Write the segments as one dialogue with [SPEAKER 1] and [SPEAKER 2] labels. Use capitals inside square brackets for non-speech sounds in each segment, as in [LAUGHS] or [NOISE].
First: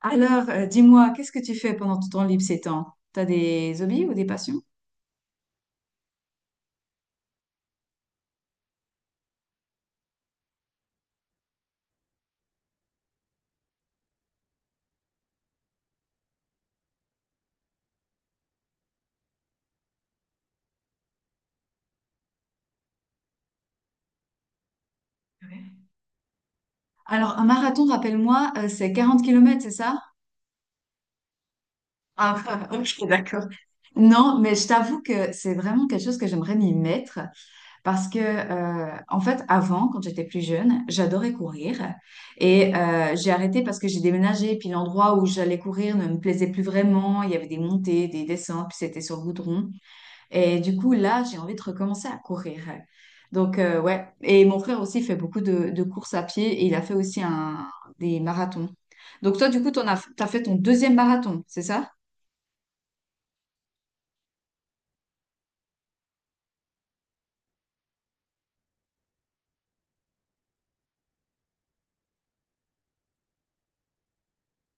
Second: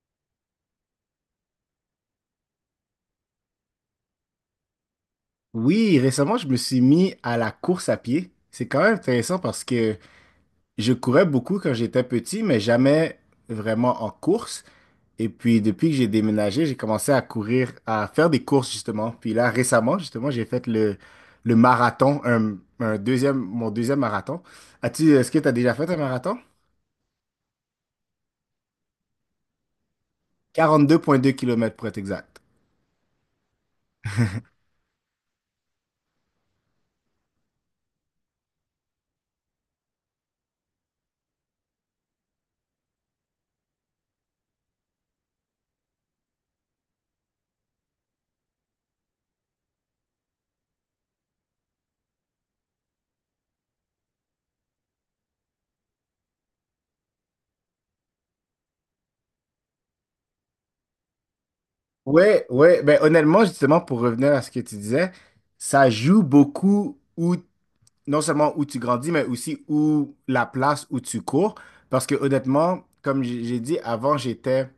[SPEAKER 1] Alors, dis-moi, qu'est-ce que tu fais pendant ton temps libre ces temps? T'as des hobbies ou des passions?
[SPEAKER 2] Oui, récemment, je me suis mis à la course à pied. C'est quand même intéressant parce que je courais beaucoup quand j'étais petit, mais jamais vraiment en course. Et puis, depuis que j'ai déménagé, j'ai commencé à courir, à faire des courses, justement. Puis là, récemment, justement, j'ai fait le marathon, un deuxième, mon deuxième marathon. As-tu, est-ce que tu as déjà
[SPEAKER 1] Ouais.
[SPEAKER 2] fait un marathon?
[SPEAKER 1] Alors, un marathon, rappelle-moi, c'est 40 km kilomètres, c'est ça?
[SPEAKER 2] 42,2 km pour être
[SPEAKER 1] Ah,
[SPEAKER 2] exact.
[SPEAKER 1] [LAUGHS] ok, d'accord. Non, mais je t'avoue que c'est vraiment quelque chose que j'aimerais m'y mettre parce que, en fait, avant, quand j'étais plus jeune, j'adorais courir et j'ai arrêté parce que j'ai déménagé, puis l'endroit où j'allais courir ne me plaisait plus vraiment, il y avait des montées, des descentes, puis c'était sur le goudron. Et du coup, là, j'ai envie de recommencer à courir. Donc, ouais. Et mon frère aussi fait beaucoup de courses à pied et il a fait aussi des marathons. Donc, toi, du coup, t'as fait ton deuxième marathon, c'est ça?
[SPEAKER 2] Ouais, ouais, ben honnêtement, justement, pour revenir à ce que tu disais, ça joue beaucoup où. Non seulement où tu grandis, mais aussi où la place où tu cours. Parce que honnêtement, comme j'ai dit avant, j'étais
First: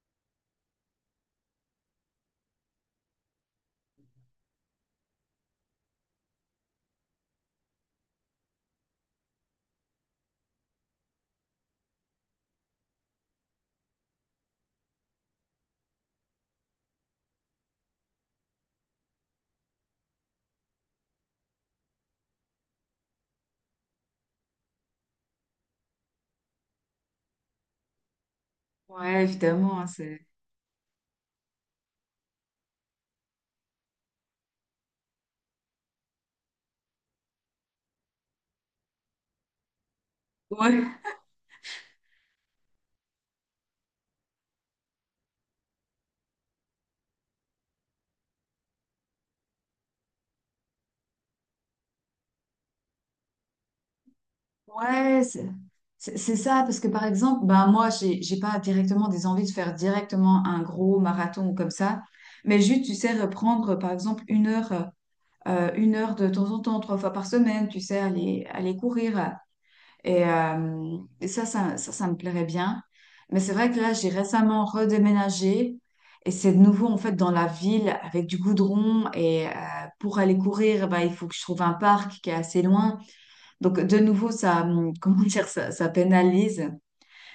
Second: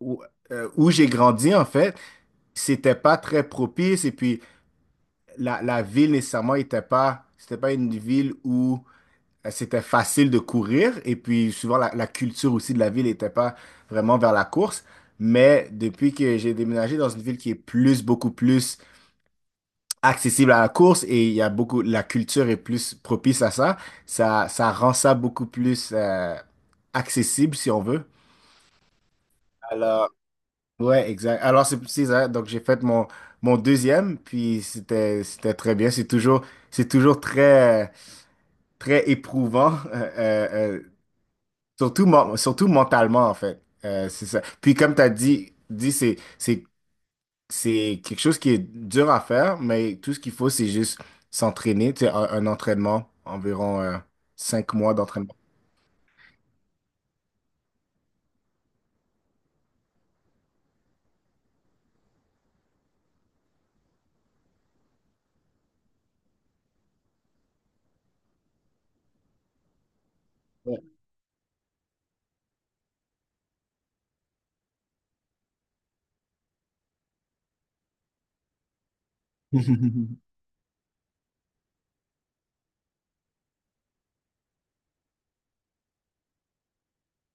[SPEAKER 2] où, où j'ai grandi, en fait, c'était pas très propice. Et puis la ville nécessairement était pas, c'était pas une ville où c'était facile de courir. Et puis souvent la culture aussi de la ville n'était pas vraiment vers la course. Mais depuis que j'ai déménagé dans une ville qui est plus, beaucoup plus accessible à la course, et il y a beaucoup, la culture est plus propice à ça. Ça rend ça beaucoup plus accessible, si on veut.
[SPEAKER 1] Ouais, évidemment, hein,
[SPEAKER 2] Alors,
[SPEAKER 1] c'est...
[SPEAKER 2] ouais, exact. Alors, c'est ça. Donc, j'ai fait mon deuxième, puis c'était très bien. C'est toujours très, très éprouvant, [LAUGHS]
[SPEAKER 1] Ouais.
[SPEAKER 2] surtout, surtout mentalement, en fait. C'est ça. Puis, comme tu as dit c'est, c'est quelque chose qui est dur à faire, mais tout ce qu'il faut, c'est juste s'entraîner. Tu sais, un entraînement, environ 5 mois
[SPEAKER 1] Ouais,
[SPEAKER 2] d'entraînement.
[SPEAKER 1] c'est ça, parce que par exemple, ben moi, j'ai pas directement des envies de faire directement un gros marathon ou comme ça, mais juste, tu sais, reprendre par exemple une heure de temps en temps, trois fois par semaine, tu sais, aller courir.
[SPEAKER 2] Ouais.
[SPEAKER 1] Et ça me plairait bien. Mais c'est vrai que là, j'ai récemment redéménagé et c'est de nouveau en fait dans la ville avec du goudron. Et pour
[SPEAKER 2] [LAUGHS]
[SPEAKER 1] aller courir, ben, il faut que je trouve un parc qui est assez loin. Donc, de nouveau, ça, [LAUGHS] comment dire, ça pénalise.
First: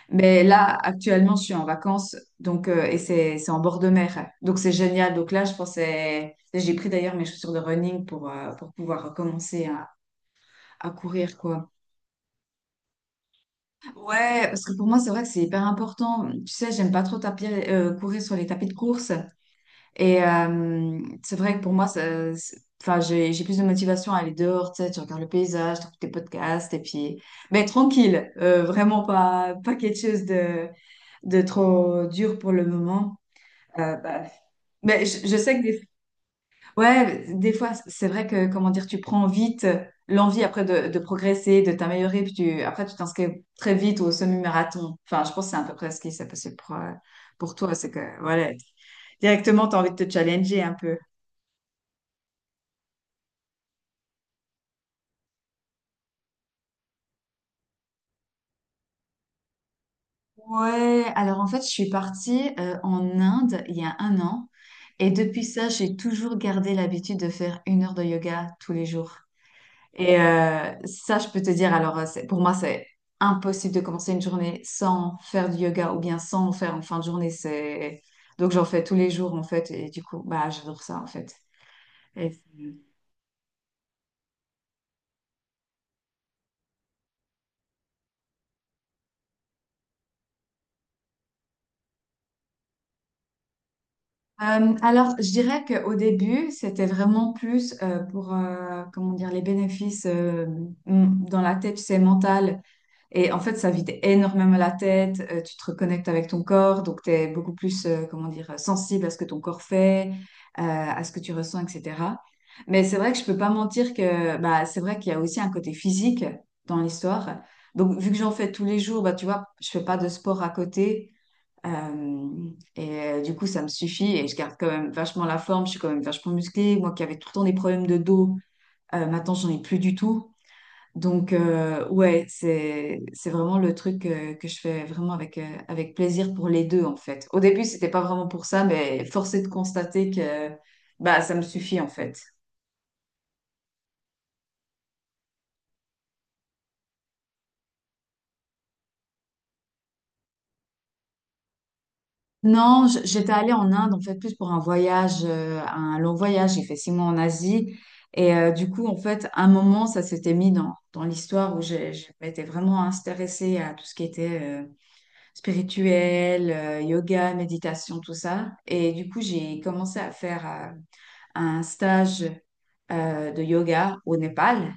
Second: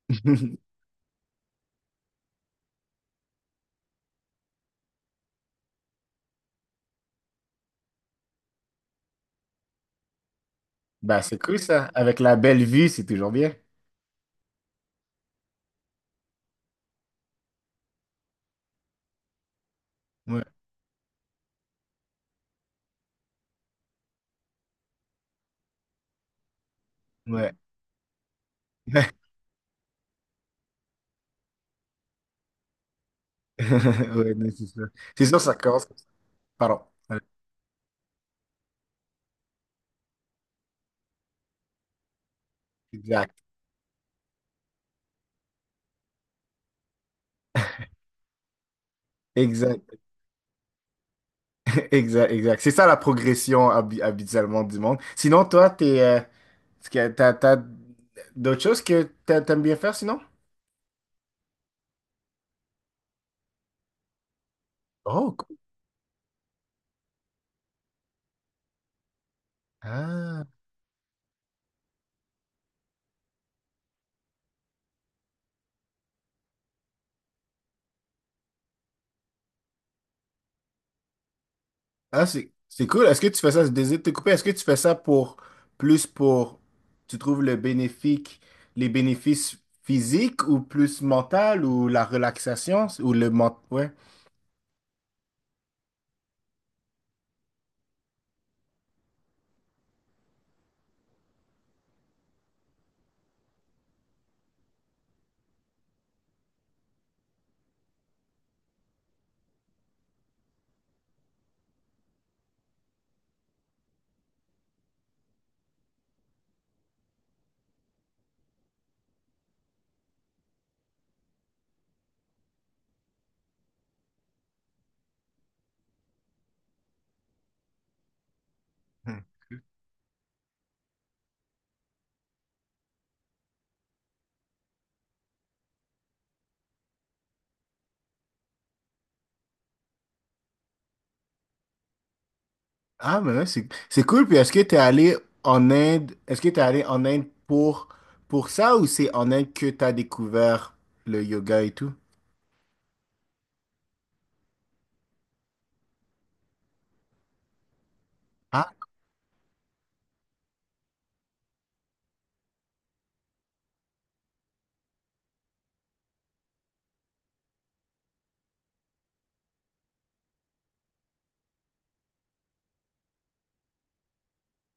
[SPEAKER 1] Mais là, actuellement, je suis en vacances, donc, et c'est en bord de mer. Donc, c'est génial. Donc là, je pensais, j'ai pris d'ailleurs mes chaussures de running pour pouvoir commencer à
[SPEAKER 2] Ben,
[SPEAKER 1] courir,
[SPEAKER 2] c'est cool,
[SPEAKER 1] quoi.
[SPEAKER 2] ça. Avec la belle vue, c'est toujours bien.
[SPEAKER 1] Ouais, parce que pour moi, c'est vrai que c'est hyper important. Tu sais, j'aime pas trop courir sur les tapis de course. Et
[SPEAKER 2] Ouais,
[SPEAKER 1] c'est vrai que pour moi, enfin, j'ai plus de motivation à aller dehors, tu sais, tu regardes le paysage, tu écoutes tes podcasts, et puis...
[SPEAKER 2] ouais.
[SPEAKER 1] Mais tranquille, vraiment
[SPEAKER 2] [LAUGHS]
[SPEAKER 1] pas quelque chose de trop dur pour le moment. Bah,
[SPEAKER 2] Ouais, non, c'est ça.
[SPEAKER 1] mais
[SPEAKER 2] C'est
[SPEAKER 1] je
[SPEAKER 2] sûr, ça
[SPEAKER 1] sais que
[SPEAKER 2] commence comme ça. Pardon. Ouais,
[SPEAKER 1] ouais, des fois, c'est vrai que, comment dire, tu prends vite l'envie après de progresser, de t'améliorer, puis tu, après, tu
[SPEAKER 2] exact.
[SPEAKER 1] t'inscris très vite au semi-marathon. Enfin, je pense que c'est à peu près ce qui s'est passé pour toi, c'est que, voilà, directement, tu as envie
[SPEAKER 2] Exact.
[SPEAKER 1] de te challenger un peu.
[SPEAKER 2] [LAUGHS] Exact. Exact. C'est ça, la progression habituellement du monde. Sinon, toi, est-ce que t'as d'autres choses que t'aimes bien faire sinon?
[SPEAKER 1] Ouais, alors en fait, je suis partie en Inde il y a un an. Et
[SPEAKER 2] Oh,
[SPEAKER 1] depuis
[SPEAKER 2] cool.
[SPEAKER 1] ça, j'ai toujours gardé l'habitude de faire 1 heure de yoga tous les jours. Et
[SPEAKER 2] Ah.
[SPEAKER 1] ça, je peux te dire, alors pour moi, c'est impossible de commencer une journée sans faire du yoga ou bien sans en faire en fin de journée. C'est... Donc j'en fais tous les jours en fait. Et du coup, bah, j'adore ça en fait.
[SPEAKER 2] Ah,
[SPEAKER 1] Et
[SPEAKER 2] c'est cool. Est-ce que tu fais ça, je désire te couper, est-ce que tu fais ça pour, plus pour, tu trouves le bénéfique, les bénéfices physiques ou plus mental ou la relaxation ou Ouais.
[SPEAKER 1] alors, je dirais qu'au début, c'était vraiment plus pour, comment dire, les bénéfices dans la tête, c'est mental. Et en fait, ça vide énormément la tête, tu te reconnectes avec ton corps, donc tu es beaucoup plus, comment dire, sensible à ce que ton corps fait, à ce que tu ressens, etc. Mais c'est vrai que je peux pas mentir que bah, c'est vrai qu'il y a aussi un côté physique dans l'histoire. Donc, vu que j'en fais tous les jours, bah, tu vois, je fais pas de sport à côté. euh, et du coup, ça me suffit et je garde quand même vachement la forme, je suis quand même vachement musclée. Moi qui avais tout le temps des problèmes de dos, maintenant, j'en ai plus du tout. Donc, ouais, c'est vraiment le truc que je fais vraiment avec plaisir pour les deux, en fait. Au début, c'était pas vraiment pour ça, mais force est de constater que bah, ça me suffit, en fait.
[SPEAKER 2] Ah, mais ouais, c'est cool. Puis est-ce que tu es allé en Inde, est-ce que tu es allé en Inde pour, ça, ou c'est en Inde que tu as découvert le yoga et tout?
[SPEAKER 1] Non, j'étais allée en Inde, en fait, plus pour un voyage, un long voyage. J'ai fait 6 mois en Asie. Et du
[SPEAKER 2] Ah,
[SPEAKER 1] coup, en fait, à un moment, ça s'était mis dans l'histoire où je m'étais vraiment intéressée à tout ce qui était spirituel, yoga, méditation, tout ça. Et du coup, j'ai commencé à faire... euh, un stage de yoga au Népal.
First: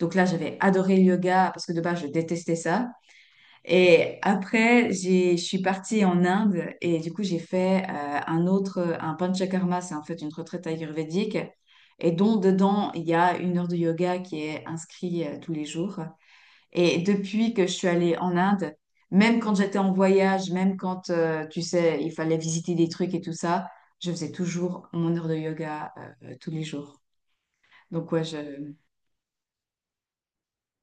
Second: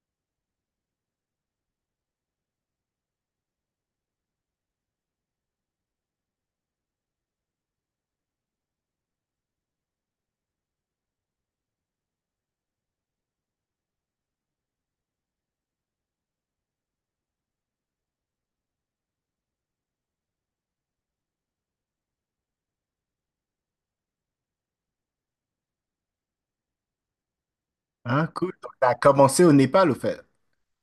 [SPEAKER 1] Donc là, j'avais adoré le yoga parce que de base, je détestais ça. Et après, je suis partie en Inde et du coup, j'ai fait un Panchakarma, c'est en fait une retraite ayurvédique. Et dont dedans, il y a 1 heure de yoga qui est inscrite tous les jours. Et depuis que je suis allée en Inde, même quand j'étais en voyage, même quand, tu sais, il fallait visiter des trucs et tout ça, je faisais toujours mon 1 heure de yoga tous les jours. Donc ouais,
[SPEAKER 2] ah,
[SPEAKER 1] je...
[SPEAKER 2] cool. Donc, tu as commencé au Népal, au fait.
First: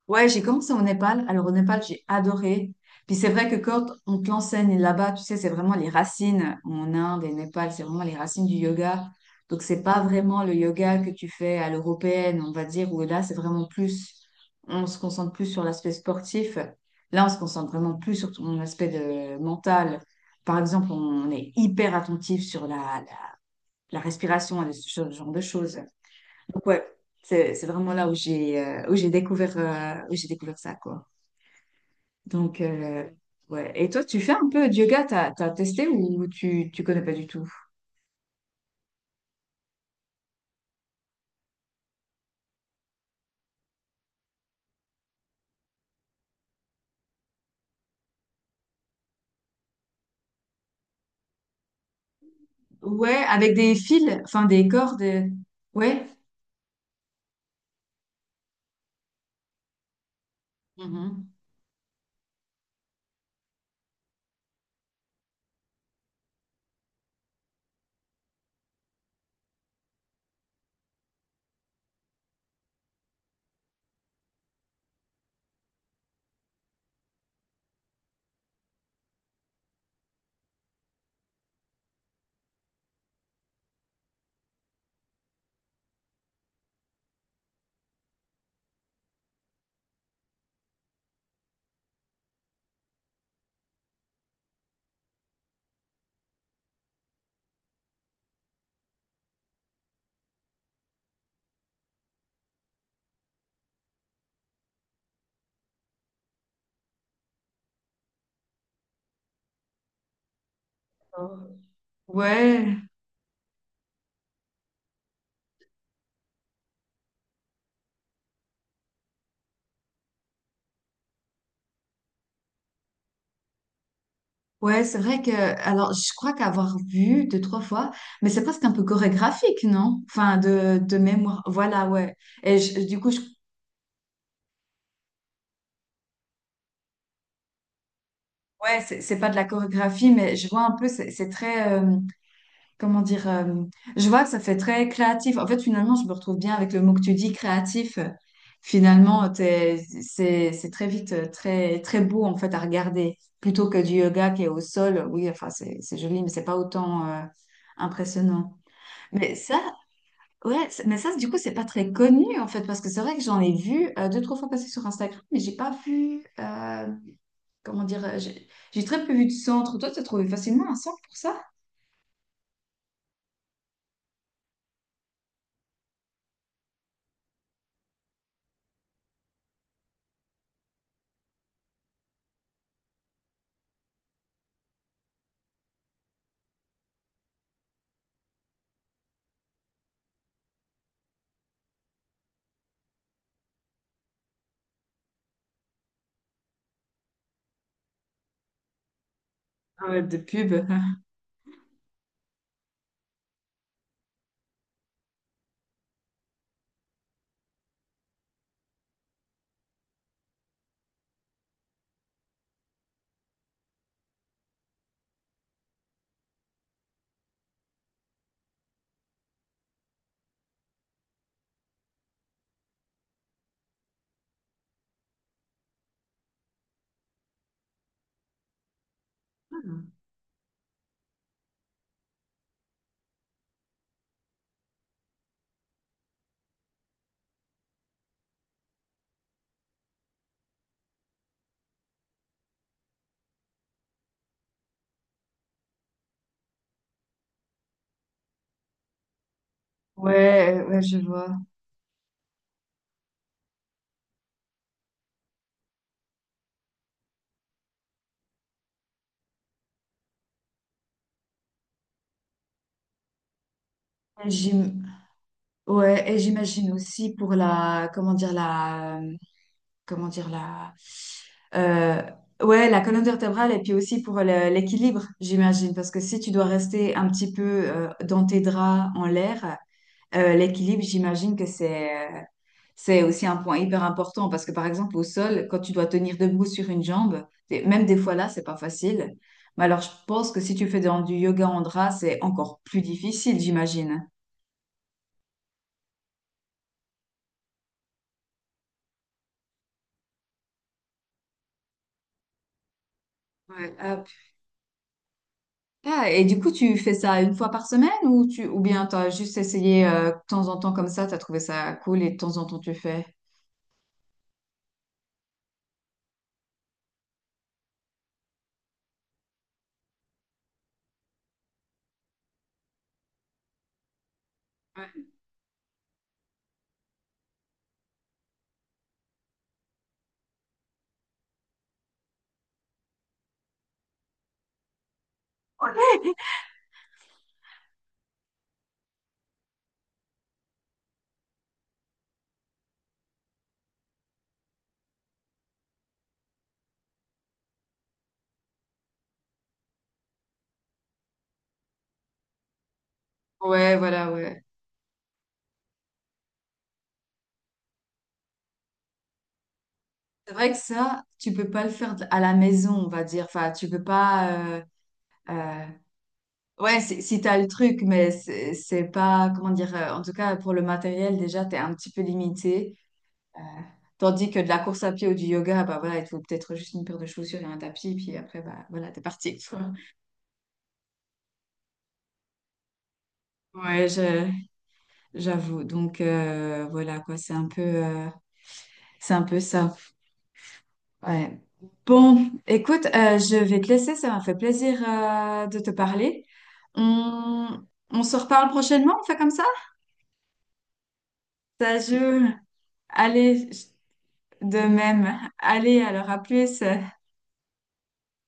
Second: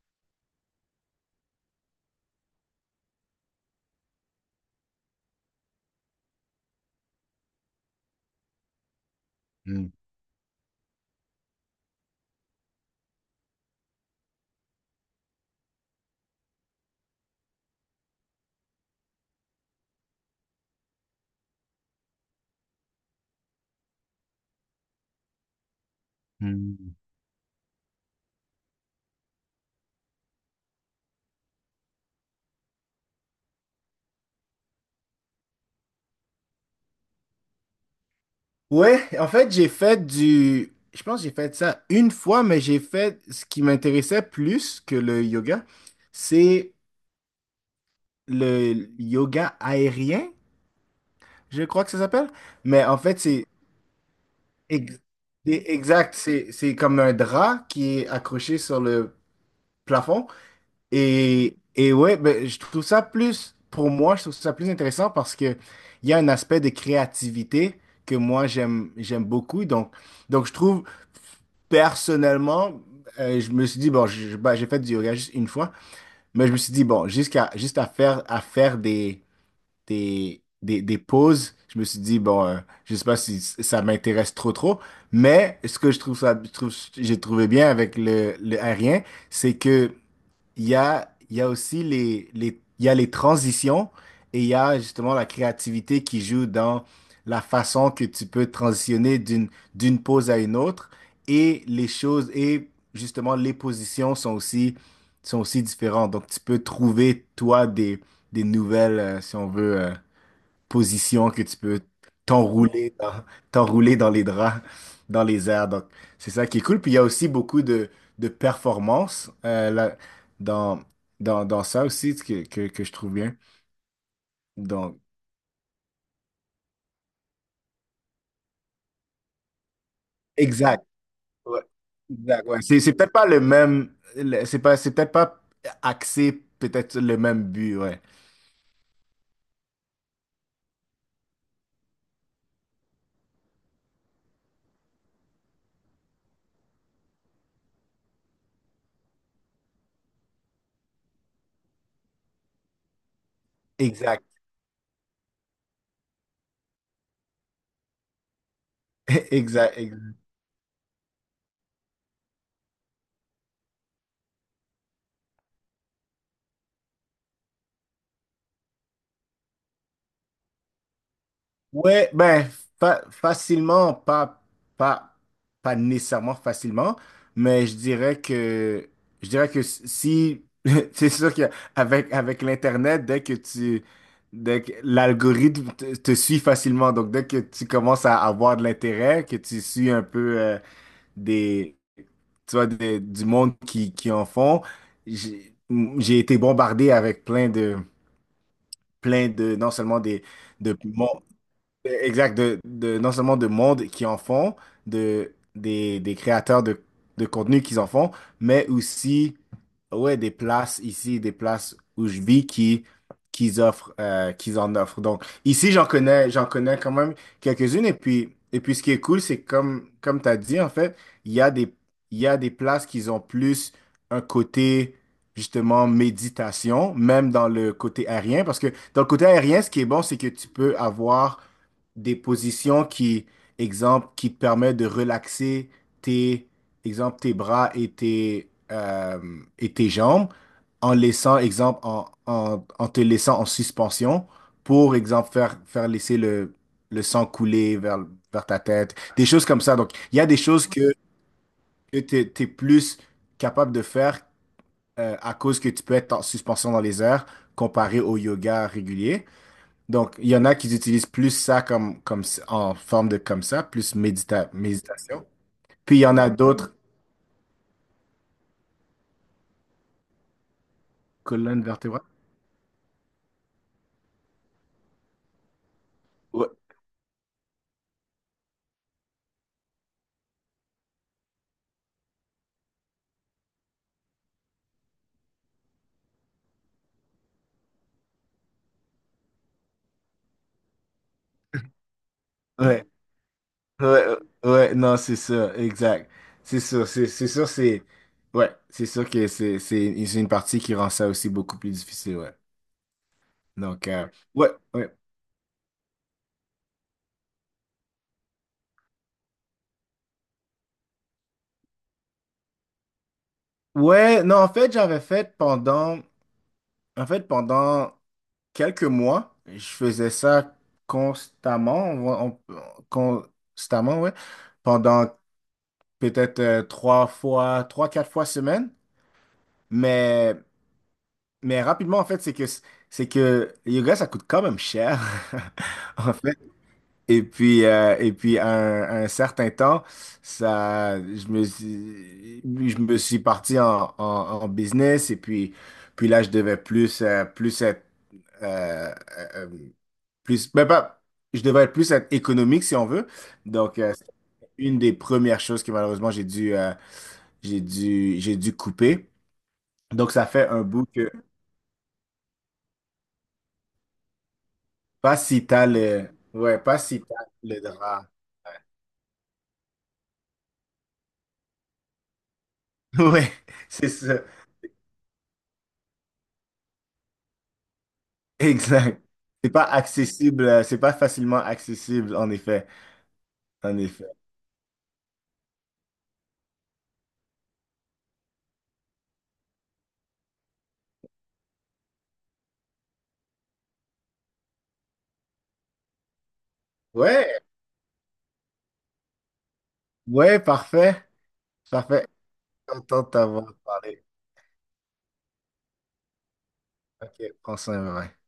[SPEAKER 1] ouais, j'ai commencé au Népal. Alors au Népal, j'ai adoré. Puis c'est vrai que quand on te l'enseigne là-bas, tu sais, c'est vraiment les racines en Inde et Népal, c'est vraiment les racines du yoga. Donc c'est
[SPEAKER 2] Hmm.
[SPEAKER 1] pas vraiment le yoga que tu fais à l'européenne, on va dire, où là c'est vraiment plus, on se concentre plus sur l'aspect sportif. Là, on se concentre vraiment plus sur ton aspect de mental. Par exemple, on est hyper attentif sur la respiration et ce genre de choses. Donc, ouais,
[SPEAKER 2] Hmm.
[SPEAKER 1] c'est vraiment là où j'ai découvert ça quoi. Donc ouais. Et toi, tu fais un peu de yoga, t'as testé ou tu connais pas du tout?
[SPEAKER 2] Ouais, en fait, Je pense que j'ai fait ça une fois, mais j'ai fait ce qui m'intéressait plus que le yoga. C'est le yoga aérien, je crois que ça s'appelle. Mais en fait,
[SPEAKER 1] Ouais,
[SPEAKER 2] c'est
[SPEAKER 1] avec des fils, enfin des
[SPEAKER 2] ex-
[SPEAKER 1] cordes. Ouais.
[SPEAKER 2] exact. C'est comme un drap qui est accroché sur le plafond.
[SPEAKER 1] Mhm.
[SPEAKER 2] Et ouais, ben, je trouve ça plus, pour moi, je trouve ça plus intéressant parce que il y a un aspect de créativité que moi, j'aime beaucoup. Donc, je trouve, personnellement, je me suis dit, bon, j'ai fait du yoga juste une fois, mais je me suis dit, bon, juste à faire des pauses, je me suis dit, bon, je sais pas si ça m'intéresse trop, trop, mais ce que je trouve ça, je trouve, j'ai trouvé bien avec le aérien, c'est que il y a aussi il y a les transitions, et il y a justement la créativité qui joue dans la façon que tu peux transitionner d'une pose à une autre, et les choses, et justement les positions sont aussi différentes. Donc tu peux trouver toi des nouvelles, si on veut, position que tu peux
[SPEAKER 1] Ouais,
[SPEAKER 2] t'enrouler dans, t'enrouler dans les draps, dans les airs. Donc, c'est ça qui est cool. Puis il y a aussi beaucoup de performances là, dans, dans ça aussi que je trouve bien.
[SPEAKER 1] ouais, c'est
[SPEAKER 2] Donc,
[SPEAKER 1] vrai que alors je crois qu'avoir vu deux trois fois, mais c'est presque un peu chorégraphique, non? Enfin
[SPEAKER 2] exact.
[SPEAKER 1] de mémoire,
[SPEAKER 2] Ouais.
[SPEAKER 1] voilà, ouais.
[SPEAKER 2] Exact,
[SPEAKER 1] Et
[SPEAKER 2] ouais. C'est, c'est peut-être pas le même, c'est pas, c'est peut-être pas axé peut-être sur le même but, ouais.
[SPEAKER 1] ouais, c'est pas de la chorégraphie, mais je vois un peu, c'est très, comment dire, je vois que ça fait très créatif. En fait, finalement, je me retrouve bien avec le mot que tu dis, créatif. Finalement, c'est très vite, très très beau en fait à regarder, plutôt que du
[SPEAKER 2] Exact.
[SPEAKER 1] yoga qui est au sol. Oui, enfin, c'est joli, mais c'est pas autant impressionnant.
[SPEAKER 2] [LAUGHS]
[SPEAKER 1] Mais ça,
[SPEAKER 2] Exact, exact.
[SPEAKER 1] ouais, mais ça, du coup, c'est pas très connu en fait, parce que c'est vrai que j'en ai vu deux, trois fois passer sur Instagram, mais j'ai pas vu, comment dire, j'ai très peu vu de centre. Toi, tu as trouvé facilement un centre pour ça?
[SPEAKER 2] Ouais, ben, facilement, pas, pas nécessairement facilement, mais je dirais que si, [LAUGHS] c'est sûr qu'avec, avec l'Internet, dès que l'algorithme te suit facilement, donc dès que tu commences à avoir de l'intérêt, que tu suis un peu des, tu vois, du monde qui en font, j'ai j'ai été bombardé avec plein de, non seulement
[SPEAKER 1] De
[SPEAKER 2] des,
[SPEAKER 1] pub.
[SPEAKER 2] de, exact, de, non seulement de monde qui en font, de, des créateurs de contenu qui en font, mais aussi ouais, des places ici, des places où je vis qui offrent, qu'ils en offrent. Donc ici, j'en connais quand même quelques-unes. Et puis ce qui est cool, c'est comme tu as dit, en fait, il y a des, il y a des places qui ont plus un côté justement méditation, même dans le côté aérien, parce que dans le côté aérien, ce qui est bon, c'est que tu peux avoir des positions qui, exemple, qui te permettent de relaxer tes, exemple, tes bras et et tes jambes, en laissant, exemple, en te laissant en suspension pour, exemple, faire laisser le sang couler vers ta tête, des choses comme ça. Donc, il y a des
[SPEAKER 1] Ouais,
[SPEAKER 2] choses
[SPEAKER 1] ouais,
[SPEAKER 2] que,
[SPEAKER 1] je vois.
[SPEAKER 2] que tu es plus capable de faire à cause que tu peux être en suspension dans les airs comparé au yoga régulier. Donc, il y en a qui utilisent plus ça comme, en forme de comme ça, plus
[SPEAKER 1] Et j'im-
[SPEAKER 2] méditation. Puis il y
[SPEAKER 1] ouais,
[SPEAKER 2] en
[SPEAKER 1] et
[SPEAKER 2] a
[SPEAKER 1] j'imagine
[SPEAKER 2] d'autres,
[SPEAKER 1] aussi pour la, comment dire, la, comment dire, la,
[SPEAKER 2] colonne
[SPEAKER 1] euh,
[SPEAKER 2] vertébrale.
[SPEAKER 1] ouais, la colonne vertébrale et puis aussi pour l'équilibre, j'imagine, parce que si tu dois
[SPEAKER 2] Ouais,
[SPEAKER 1] rester un petit peu dans tes draps en l'air, l'équilibre, j'imagine que euh, c'est aussi un point hyper important, parce que par exemple au sol, quand tu dois tenir debout sur une jambe, et même des fois là, c'est pas facile. Mais alors je pense que si tu fais dans du yoga en drap, c'est encore plus
[SPEAKER 2] ouais,
[SPEAKER 1] difficile,
[SPEAKER 2] ouais,
[SPEAKER 1] j'imagine.
[SPEAKER 2] ouais, non, c'est ça, exact. C'est sûr, c'est sûr, c'est ouais, c'est sûr que c'est une partie qui rend ça aussi beaucoup plus difficile, ouais.
[SPEAKER 1] Ouais,
[SPEAKER 2] Donc,
[SPEAKER 1] hop.
[SPEAKER 2] ouais, ouais,
[SPEAKER 1] Ah, et du coup, tu fais ça une fois par semaine ou tu ou bien t'as juste essayé de temps en temps comme ça, t'as trouvé ça cool et de temps en temps tu fais.
[SPEAKER 2] ouais, non, en fait, pendant quelques mois, je faisais ça constamment, constamment, ouais, pendant peut-être 3 fois, trois, 4 fois semaine. Mais, mais rapidement, en fait, c'est que le yoga, ça coûte quand même cher,
[SPEAKER 1] Ouais.
[SPEAKER 2] [LAUGHS] en fait. Et puis à un certain temps, ça, je me suis parti en, en business. Et puis là, je devais plus, plus être, euh, euh, euh, plus, ben, pas, je devais plus être économique, si on veut.
[SPEAKER 1] Ouais,
[SPEAKER 2] Donc, c'est
[SPEAKER 1] voilà, ouais.
[SPEAKER 2] une des premières choses que malheureusement, j'ai dû couper. Donc, ça
[SPEAKER 1] C'est
[SPEAKER 2] fait
[SPEAKER 1] vrai que
[SPEAKER 2] un bout
[SPEAKER 1] ça,
[SPEAKER 2] que
[SPEAKER 1] tu peux pas le faire à la maison, on va dire. Enfin, tu peux pas.
[SPEAKER 2] pas si
[SPEAKER 1] Euh,
[SPEAKER 2] t'as le, ouais, pas
[SPEAKER 1] Ouais,
[SPEAKER 2] si t'as
[SPEAKER 1] si t'as le
[SPEAKER 2] le
[SPEAKER 1] truc,
[SPEAKER 2] drap.
[SPEAKER 1] mais c'est pas comment dire. En tout cas, pour le matériel, déjà, t'es un petit peu limité.
[SPEAKER 2] [LAUGHS] Ouais,
[SPEAKER 1] Euh,
[SPEAKER 2] c'est ça.
[SPEAKER 1] Tandis que de la course à pied ou du yoga, bah voilà, il te faut peut-être juste une paire de chaussures et un tapis, puis après, bah voilà,
[SPEAKER 2] Exact.
[SPEAKER 1] t'es parti.
[SPEAKER 2] C'est
[SPEAKER 1] Quoi.
[SPEAKER 2] pas accessible, c'est pas facilement accessible, en effet. En
[SPEAKER 1] Ouais,
[SPEAKER 2] effet.
[SPEAKER 1] je j'avoue. Donc voilà quoi, c'est un peu ça. Ouais. Bon, écoute, je vais te laisser, ça m'a fait plaisir de te parler.
[SPEAKER 2] Ouais,
[SPEAKER 1] On, on se reparle prochainement, on fait comme ça?
[SPEAKER 2] ouais, parfait.
[SPEAKER 1] Ça
[SPEAKER 2] Parfait.
[SPEAKER 1] joue.
[SPEAKER 2] Content de
[SPEAKER 1] Allez,
[SPEAKER 2] t'avoir parlé.
[SPEAKER 1] de même. Allez, alors à plus.
[SPEAKER 2] Ok, prends soin, bye.